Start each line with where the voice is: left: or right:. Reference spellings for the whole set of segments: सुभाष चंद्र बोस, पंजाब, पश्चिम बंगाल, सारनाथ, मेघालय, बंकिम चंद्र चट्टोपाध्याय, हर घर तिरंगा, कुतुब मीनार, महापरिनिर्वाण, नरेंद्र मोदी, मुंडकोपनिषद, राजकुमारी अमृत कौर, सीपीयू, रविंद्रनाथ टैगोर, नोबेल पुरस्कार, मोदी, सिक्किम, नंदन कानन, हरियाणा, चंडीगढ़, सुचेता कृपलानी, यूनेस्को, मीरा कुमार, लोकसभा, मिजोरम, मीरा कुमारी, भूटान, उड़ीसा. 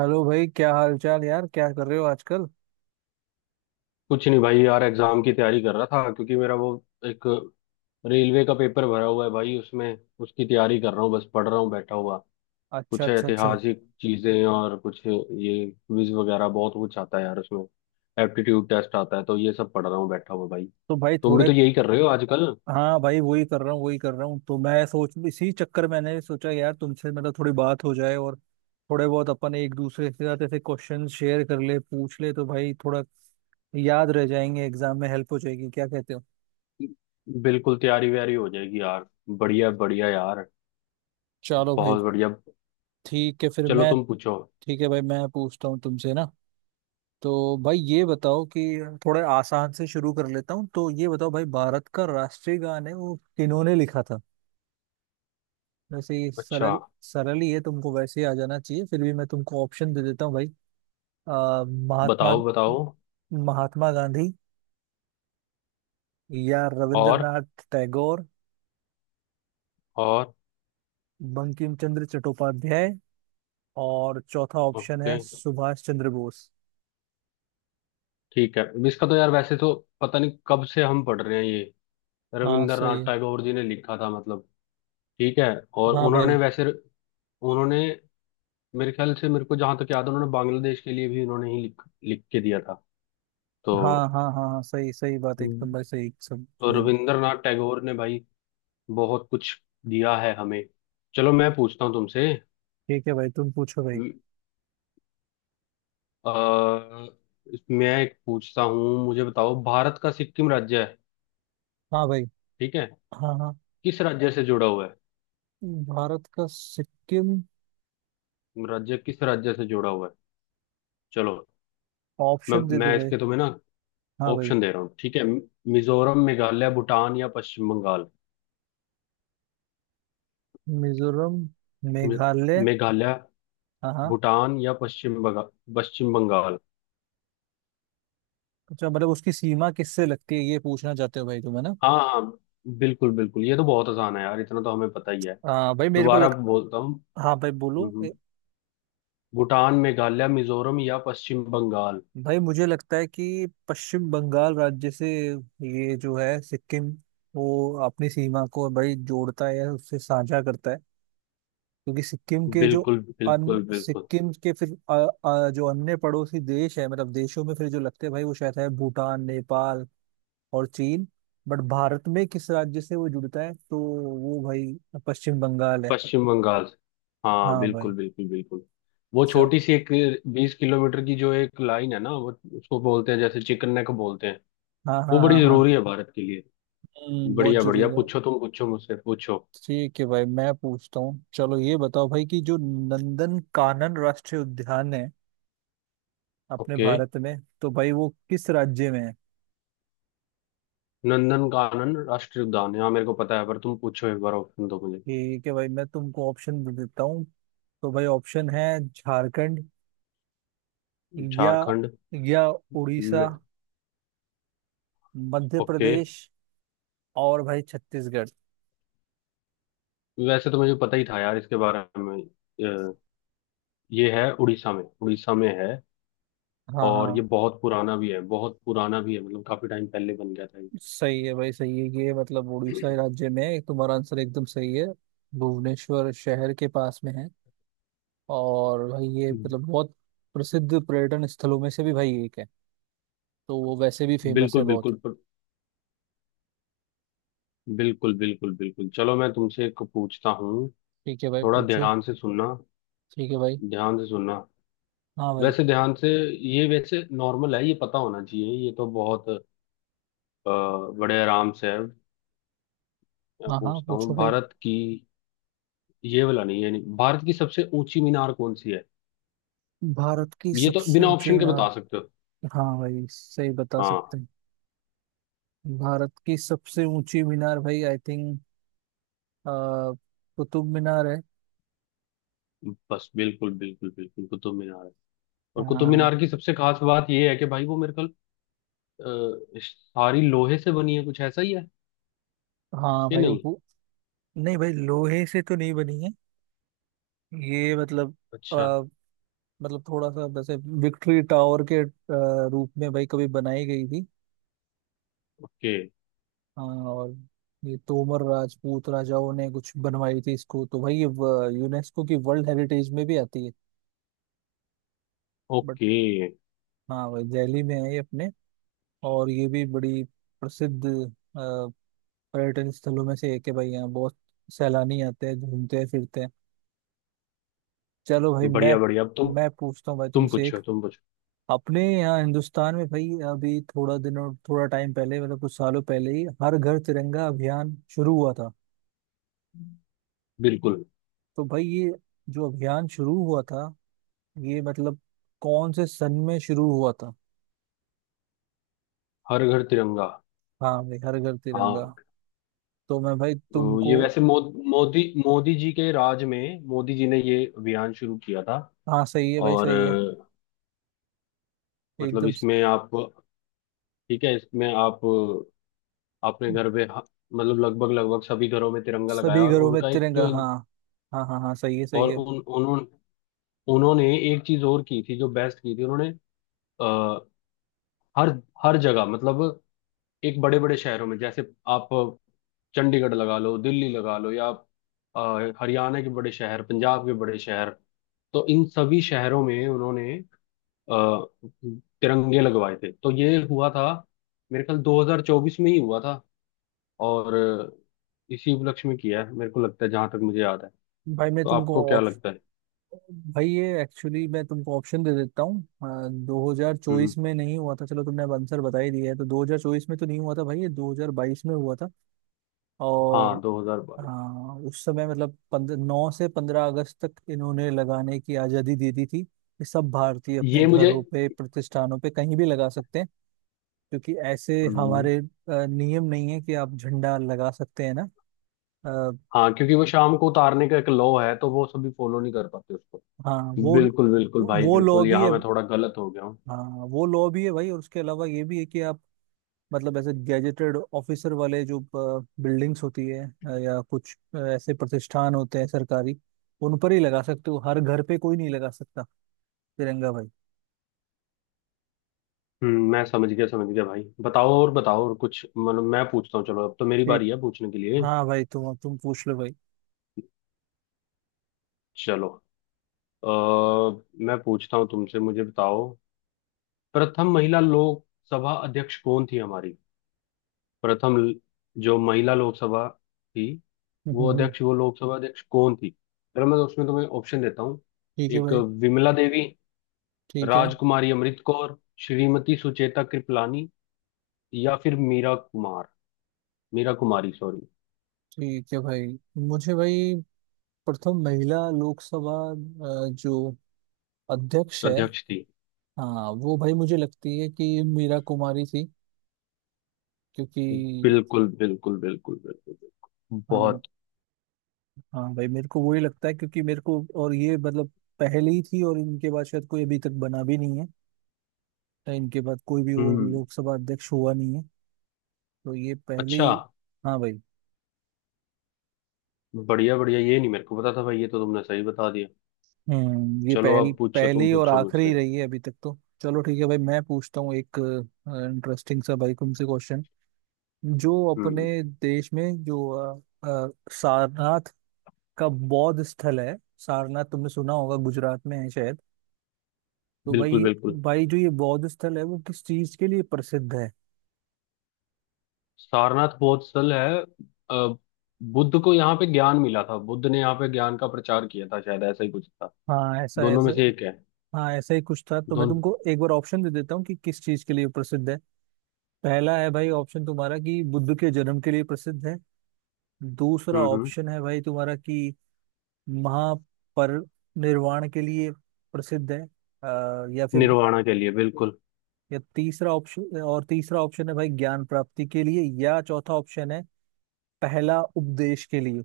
right: Hello भाई, क्या हाल चाल यार? क्या कर रहे हो आजकल?
left: कुछ नहीं भाई यार, एग्जाम की तैयारी कर रहा था क्योंकि मेरा वो एक रेलवे का पेपर भरा हुआ है भाई। उसमें उसकी तैयारी कर रहा हूँ, बस पढ़ रहा हूँ बैठा हुआ।
right: अच्छा
left: कुछ
right: अच्छा अच्छा।
left: ऐतिहासिक चीजें और कुछ ये क्विज वगैरह, बहुत कुछ आता है यार उसमें। एप्टीट्यूड टेस्ट आता है तो ये सब पढ़ रहा हूँ बैठा हुआ भाई।
right: तो भाई
left: तुम भी
right: थोड़े।
left: तो यही कर रहे हो आजकल।
right: हाँ भाई, वही कर रहा हूँ, वही कर रहा हूँ। तो मैं सोच, इसी चक्कर में मैंने सोचा यार, तुमसे मतलब थोड़ी बात हो जाए और थोड़े बहुत अपन एक दूसरे के साथ ऐसे क्वेश्चन शेयर कर ले, पूछ ले, तो भाई थोड़ा याद रह जाएंगे, एग्जाम में हेल्प हो जाएगी। क्या कहते हो?
left: बिल्कुल, तैयारी व्यारी हो जाएगी यार। बढ़िया बढ़िया यार,
right: चलो भाई।
left: बहुत बढ़िया।
right: ठीक है, फिर
left: चलो
right: मैं।
left: तुम पूछो।
right: ठीक है भाई, मैं पूछता हूँ तुमसे ना। तो भाई ये बताओ कि, थोड़े आसान से शुरू कर लेता हूँ, तो ये बताओ भाई, भारत का राष्ट्रीय गान है, वो किन्होंने लिखा था? वैसे ही
left: अच्छा,
right: सरल सरल ही है, तुमको वैसे ही आ जाना चाहिए। फिर भी मैं तुमको ऑप्शन दे देता हूँ भाई। महात्मा,
left: बताओ बताओ।
right: महात्मा गांधी, या
left: और
right: रविंद्रनाथ टैगोर,
left: और।
right: बंकिम चंद्र चट्टोपाध्याय, और चौथा ऑप्शन
left: ओके,
right: है सुभाष चंद्र बोस।
left: ठीक है। इसका तो यार वैसे तो पता नहीं कब से हम पढ़ रहे हैं ये।
right: हाँ सही
left: रविंद्रनाथ
right: है।
left: टैगोर जी ने लिखा था मतलब। ठीक है। और
right: हाँ
left: उन्होंने
right: भाई।
left: वैसे, उन्होंने मेरे ख्याल से, मेरे को जहां तक याद है, उन्होंने बांग्लादेश के लिए भी उन्होंने ही लिख लिख के दिया था तो।
right: हाँ हाँ हाँ हाँ, सही सही बात है एकदम भाई, सही सब
left: तो
right: सही।
left: रविंद्रनाथ टैगोर ने भाई बहुत कुछ दिया है हमें। चलो मैं पूछता हूँ तुमसे।
right: ठीक है भाई, तुम पूछो भाई।
left: आ, मैं एक पूछता हूँ, मुझे बताओ, भारत का सिक्किम राज्य है,
right: हाँ भाई।
left: ठीक है,
right: हाँ हाँ।
left: किस राज्य से जुड़ा हुआ है?
right: भारत का सिक्किम।
left: राज्य किस राज्य से जुड़ा हुआ है? चलो मैं
right: ऑप्शन दे दो
left: मैं
right: भाई।
left: इसके तुम्हें ना
right: हाँ भाई।
left: ऑप्शन दे रहा हूँ, ठीक है। मिजोरम, मेघालय, भूटान या पश्चिम बंगाल?
right: मिजोरम,
left: मे-
right: मेघालय।
left: मेघालय,
right: हाँ हाँ।
left: भूटान या पश्चिम बंगाल? पश्चिम बंगाल।
right: अच्छा, मतलब उसकी सीमा किससे लगती है, ये पूछना चाहते हो भाई तुम, है ना?
left: हाँ, हाँ बिल्कुल बिल्कुल, ये तो बहुत आसान है यार, इतना तो हमें पता ही है।
right: भाई मेरे को
left: दोबारा
right: लग।
left: बोलता हूँ।
right: हाँ भाई
left: हम्म,
right: बोलो।
left: हम्म, भूटान, मेघालय, मिजोरम या पश्चिम बंगाल?
right: भाई मुझे लगता है कि पश्चिम बंगाल राज्य से ये जो है सिक्किम, वो अपनी सीमा को भाई जोड़ता है या उससे साझा करता है। क्योंकि सिक्किम के जो,
left: बिल्कुल
right: अन
left: बिल्कुल बिल्कुल,
right: सिक्किम के फिर जो अन्य पड़ोसी देश है, मतलब देशों में फिर जो लगते हैं भाई, वो शायद है भूटान, नेपाल और चीन। बट भारत में किस राज्य से वो जुड़ता है, तो वो भाई पश्चिम बंगाल है।
left: पश्चिम बंगाल। हाँ,
right: हाँ
left: बिल्कुल
right: भाई।
left: बिल्कुल बिल्कुल। वो छोटी सी एक बीस किलोमीटर की जो एक लाइन है ना, वो उसको बोलते हैं, जैसे चिकन नेक बोलते हैं।
right: हाँ
left: वो
right: हाँ
left: बड़ी
right: हाँ हाँ।
left: जरूरी है भारत के लिए।
right: बहुत
left: बढ़िया बढ़िया,
right: जरूरी है।
left: पूछो तुम, पूछो मुझसे, पूछो।
right: ठीक है भाई, मैं पूछता हूँ। चलो ये बताओ भाई कि जो नंदन कानन राष्ट्रीय उद्यान है अपने
left: ओके।
right: भारत में, तो भाई वो किस राज्य में है?
left: नंदन कानन राष्ट्रीय उद्यान, यहाँ मेरे को पता है पर तुम पूछो एक बार, ऑप्शन दो मुझे।
right: ठीक है भाई, मैं तुमको ऑप्शन दे देता हूँ। तो भाई ऑप्शन है झारखंड, या
left: झारखंड,
right: या उड़ीसा,
left: न,
right: मध्य
left: ओके।
right: प्रदेश और भाई छत्तीसगढ़।
left: वैसे तो मुझे पता ही था यार इसके बारे में। ये है उड़ीसा में, उड़ीसा में है।
right: हाँ
left: और
right: हाँ,
left: ये बहुत पुराना भी है, बहुत पुराना भी है, मतलब काफी टाइम पहले बन गया था
right: सही है भाई सही है। ये मतलब
left: ये।
right: उड़ीसा राज्य में है। तुम्हारा आंसर एकदम सही है। भुवनेश्वर शहर के पास में है। और भाई ये मतलब बहुत प्रसिद्ध पर्यटन स्थलों में से भी भाई एक है, तो वो वैसे भी फेमस है
left: बिल्कुल
right: बहुत।
left: बिल्कुल बिल्कुल बिल्कुल बिल्कुल। चलो मैं तुमसे एक पूछता हूँ।
right: ठीक है भाई
left: थोड़ा
right: पूछो।
left: ध्यान से सुनना,
right: ठीक है भाई।
left: ध्यान से सुनना,
right: हाँ भाई।
left: वैसे ध्यान से। ये वैसे नॉर्मल है, ये पता होना चाहिए, ये तो बहुत अ, बड़े आराम से है। मैं
right: हाँ हाँ
left: पूछता हूँ
right: पूछो भाई।
left: भारत की, ये वाला नहीं है, नहीं, भारत की सबसे ऊंची मीनार कौन सी है?
right: भारत की
left: ये तो
right: सबसे
left: बिना
right: ऊंची
left: ऑप्शन के
right: मीनार।
left: बता सकते हो।
right: हाँ भाई, सही बता सकते
left: हाँ।
right: हैं। भारत की सबसे ऊंची मीनार भाई, आई थिंक, कुतुब मीनार है।
left: बस बिल्कुल बिल्कुल बिल्कुल, कुतुब मीनार है। और कुतुब
right: हाँ।
left: मीनार की सबसे खास बात ये है कि भाई वो मेरे ख्याल, सारी लोहे से बनी है, कुछ ऐसा ही है
right: हाँ
left: कि
right: भाई वो
left: नहीं?
right: पु-। नहीं भाई, लोहे से तो नहीं बनी है। ये मतलब,
left: अच्छा,
right: अ, मतलब थोड़ा सा वैसे विक्ट्री टावर के रूप में भाई कभी बनाई गई थी।
left: ओके
right: हाँ। और ये तोमर राजपूत राजाओं ने कुछ बनवाई थी इसको, तो भाई ये व- यूनेस्को की वर्ल्ड हेरिटेज में भी आती है। But,
left: okay.
right: हाँ भाई दिल्ली में है ये अपने। और ये भी बड़ी प्रसिद्ध अ, पर्यटन स्थलों में से एक है भाई, यहाँ बहुत सैलानी आते हैं, घूमते हैं, फिरते हैं। चलो भाई मैं।
left: बढ़िया बढ़िया, अब तुम
right: मैं पूछता हूँ भाई
left: तुम
right: तुमसे एक।
left: पूछो, तुम पूछो।
right: अपने यहाँ हिंदुस्तान में भाई अभी थोड़ा दिनों, थोड़ा टाइम पहले, मतलब कुछ सालों पहले ही, हर घर तिरंगा अभियान शुरू हुआ था।
left: बिल्कुल।
right: तो भाई ये जो अभियान शुरू हुआ था, ये मतलब कौन से सन में शुरू हुआ था?
left: हर घर तिरंगा,
right: हाँ भाई, हर घर तिरंगा।
left: हाँ।
right: तो मैं भाई
left: तो
right: तुमको।
left: ये वैसे मोदी, मोदी जी के राज में मोदी जी ने ये अभियान शुरू किया था।
right: हाँ सही है भाई
left: और
right: सही है।
left: मतलब
right: एकदम स-।
left: इसमें आप, ठीक है, इसमें आप अपने घर पे मतलब लगभग लगभग सभी घरों में तिरंगा लगाया,
right: सभी
left: और
right: घरों में
left: उनका एक
right: तिरंगा।
left: जो
right: हाँ हाँ हाँ हाँ, सही है सही
left: और
right: है।
left: उन उन्होंने उन्होंने एक चीज और की थी, जो बेस्ट की थी उन्होंने। अ, हर हर जगह मतलब एक बड़े बड़े शहरों में, जैसे आप चंडीगढ़ लगा लो, दिल्ली लगा लो, या आप हरियाणा के बड़े शहर, पंजाब के बड़े शहर, तो इन सभी शहरों में उन्होंने अ, तिरंगे लगवाए थे। तो ये हुआ था मेरे ख्याल 2024 में ही हुआ था, और इसी उपलक्ष्य में किया है मेरे को लगता है, जहां तक मुझे याद है।
right: भाई मैं
left: तो
right: तुमको
left: आपको क्या
right: ऑप्श।
left: लगता है?
right: भाई ये एक्चुअली, मैं तुमको ऑप्शन दे देता हूँ। दो हजार
left: हम्म।
right: चौबीस में नहीं हुआ था। चलो तुमने अब आंसर बता ही दिया है, तो 2024 में तो नहीं हुआ था भाई, ये 2022 में हुआ था।
left: हाँ,
right: और,
left: 2022।
right: हाँ उस समय मतलब 15/9 से 15 अगस्त तक इन्होंने लगाने की आजादी दे दी थी, कि सब भारतीय अपने
left: ये मुझे।
right: घरों पे, प्रतिष्ठानों पे, कहीं भी लगा सकते हैं। क्योंकि ऐसे
left: हम्म,
right: हमारे नियम नहीं है कि आप झंडा लगा सकते हैं ना। आ,
left: हाँ, क्योंकि वो शाम को उतारने का एक लॉ है तो वो सभी फॉलो नहीं कर पाते उसको।
right: हाँ वो।
left: बिल्कुल बिल्कुल भाई
right: लॉ
left: बिल्कुल,
right: भी
left: यहाँ
right: है।
left: मैं थोड़ा गलत हो गया हूँ।
right: हाँ वो लॉ भी है भाई। और उसके अलावा ये भी है कि आप, मतलब ऐसे गैजेटेड ऑफिसर वाले जो बिल्डिंग्स होती है, या कुछ ऐसे प्रतिष्ठान होते हैं सरकारी, उन पर ही लगा सकते हो, हर घर पे कोई नहीं लगा सकता तिरंगा भाई।
left: हम्म, मैं समझ गया, समझ गया भाई। बताओ और, बताओ और कुछ, मतलब मैं पूछता हूँ, चलो अब तो मेरी
right: ठीक।
left: बारी है पूछने के लिए।
right: हाँ भाई, तुम पूछ लो भाई।
left: चलो, अ, मैं पूछता हूँ तुमसे, मुझे बताओ, प्रथम महिला लोकसभा अध्यक्ष कौन थी हमारी? प्रथम ल- जो महिला लोकसभा थी,
right: हम्म,
left: वो
right: हम्म, हम्म,
left: अध्यक्ष, वो लोकसभा अध्यक्ष कौन थी? अगर मैं, तो उसमें तुम्हें ऑप्शन देता हूँ।
right: ठीक है
left: एक,
right: भाई।
left: विमला देवी,
right: ठीक है।
left: राजकुमारी अमृत कौर, श्रीमती सुचेता कृपलानी, या फिर मीरा कुमार, मीरा कुमारी सॉरी।
right: ठीक है भाई। मुझे भाई, प्रथम महिला लोकसभा, जो अध्यक्ष है।
left: अध्यक्ष थी।
right: हाँ वो भाई मुझे लगती है कि मीरा कुमारी थी। क्योंकि।
left: बिल्कुल बिल्कुल बिल्कुल बिल्कुल बिल्कुल,
right: हाँ।
left: बहुत।
right: हाँ भाई, मेरे को वही लगता है, क्योंकि मेरे को और ये मतलब पहले ही थी, और इनके बाद शायद कोई अभी तक बना भी नहीं है। इनके बाद कोई भी और
left: हम्म।
right: लोकसभा अध्यक्ष हुआ नहीं है, तो ये पहले
left: अच्छा,
right: ही। हाँ भाई।
left: बढ़िया बढ़िया, ये नहीं मेरे को पता था भाई, ये तो तुमने सही बता दिया।
right: हम्म, ये
left: चलो
right: पहल
left: अब पूछो, तुम
right: पहली और
left: पूछो
right: आखिरी
left: मुझसे।
right: रही है अभी तक तो। चलो ठीक है भाई, मैं पूछता हूँ एक इंटरेस्टिंग सा भाई तुमसे क्वेश्चन। जो अपने
left: हम्म।
right: देश में जो सारनाथ का बौद्ध स्थल है। सारनाथ तुमने सुना होगा, गुजरात में है शायद। तो भाई
left: बिल्कुल
right: ये-
left: बिल्कुल,
right: भाई जो ये बौद्ध स्थल है, वो किस चीज के लिए प्रसिद्ध है?
left: सारनाथ बौद्ध स्थल है। अ, बुद्ध को यहाँ पे ज्ञान मिला था, बुद्ध ने यहाँ पे ज्ञान का प्रचार किया था, शायद ऐसा ही कुछ था,
right: हाँ ऐसा
left: दोनों में
right: ऐसा।
left: से एक है।
right: हाँ ऐसा ही कुछ था। तो मैं
left: दोनों।
right: तुमको एक बार ऑप्शन दे देता हूँ कि किस चीज के लिए प्रसिद्ध है। पहला है भाई ऑप्शन तुम्हारा, कि बुद्ध के जन्म के लिए प्रसिद्ध है। दूसरा
left: हम्म।
right: ऑप्शन है भाई तुम्हारा, कि महापरिनिर्वाण के लिए प्रसिद्ध है। या फिर,
left: निर्वाणा के लिए, बिल्कुल।
right: या तीसरा ऑप्शन, और तीसरा ऑप्शन है भाई ज्ञान प्राप्ति के लिए, या चौथा ऑप्शन है पहला उपदेश के लिए।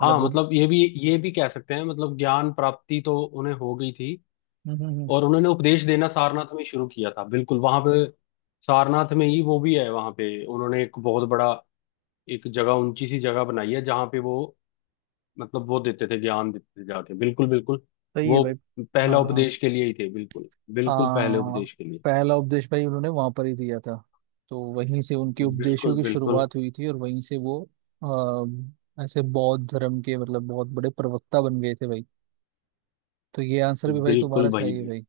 right: मतलब
left: हाँ
right: बुद्ध।
left: मतलब ये भी, ये भी कह सकते हैं, मतलब ज्ञान प्राप्ति तो उन्हें हो गई थी,
right: हम्म हम्म, हम्म,
left: और उन्होंने उपदेश देना सारनाथ में ही शुरू किया था, बिल्कुल वहां पे। सारनाथ में ही वो भी है, वहां पे उन्होंने एक बहुत बड़ा एक जगह, ऊंची सी जगह बनाई है, जहाँ पे वो मतलब वो देते थे, ज्ञान देते थे जाके, बिल्कुल बिल्कुल।
right: सही है
left: वो
right: भाई। हाँ
left: पहला
right: हाँ।
left: उपदेश के लिए ही थे, बिल्कुल
right: आ,
left: बिल्कुल, पहले उपदेश के लिए।
right: पहला उपदेश भाई उन्होंने वहां पर ही दिया था। तो वहीं से उनके उपदेशों
left: बिल्कुल
right: की
left: बिल्कुल
right: शुरुआत हुई थी, और वहीं से वो ऐसे बौद्ध धर्म के मतलब बहुत बड़े प्रवक्ता बन गए थे भाई। तो ये आंसर भी भाई
left: बिल्कुल
right: तुम्हारा
left: भाई
right: सही है
left: बिल्कुल।
right: भाई।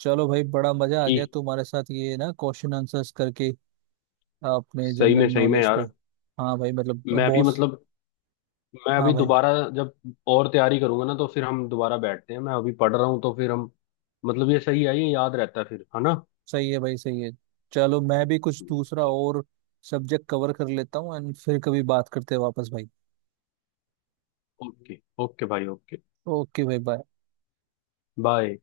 right: चलो भाई, बड़ा मजा आ गया
left: ठीक,
right: तुम्हारे साथ ये ना क्वेश्चन आंसर्स करके अपने जनरल
left: सही में
right: नॉलेज पे।
left: यार।
right: हाँ भाई मतलब
left: मैं भी
right: बॉस।
left: मतलब, मैं
right: हाँ
left: अभी
right: भाई,
left: दोबारा जब और तैयारी करूंगा ना, तो फिर हम दोबारा बैठते हैं, मैं अभी पढ़ रहा हूँ। तो फिर हम, मतलब ये सही है, ये याद रहता है फिर, है ना।
right: सही है भाई सही है। चलो मैं भी कुछ दूसरा
left: चल,
right: और सब्जेक्ट कवर कर लेता हूँ, एंड फिर कभी बात करते हैं वापस भाई।
left: ओके ओके भाई, ओके।
right: ओके भाई, बाय।
left: बाय।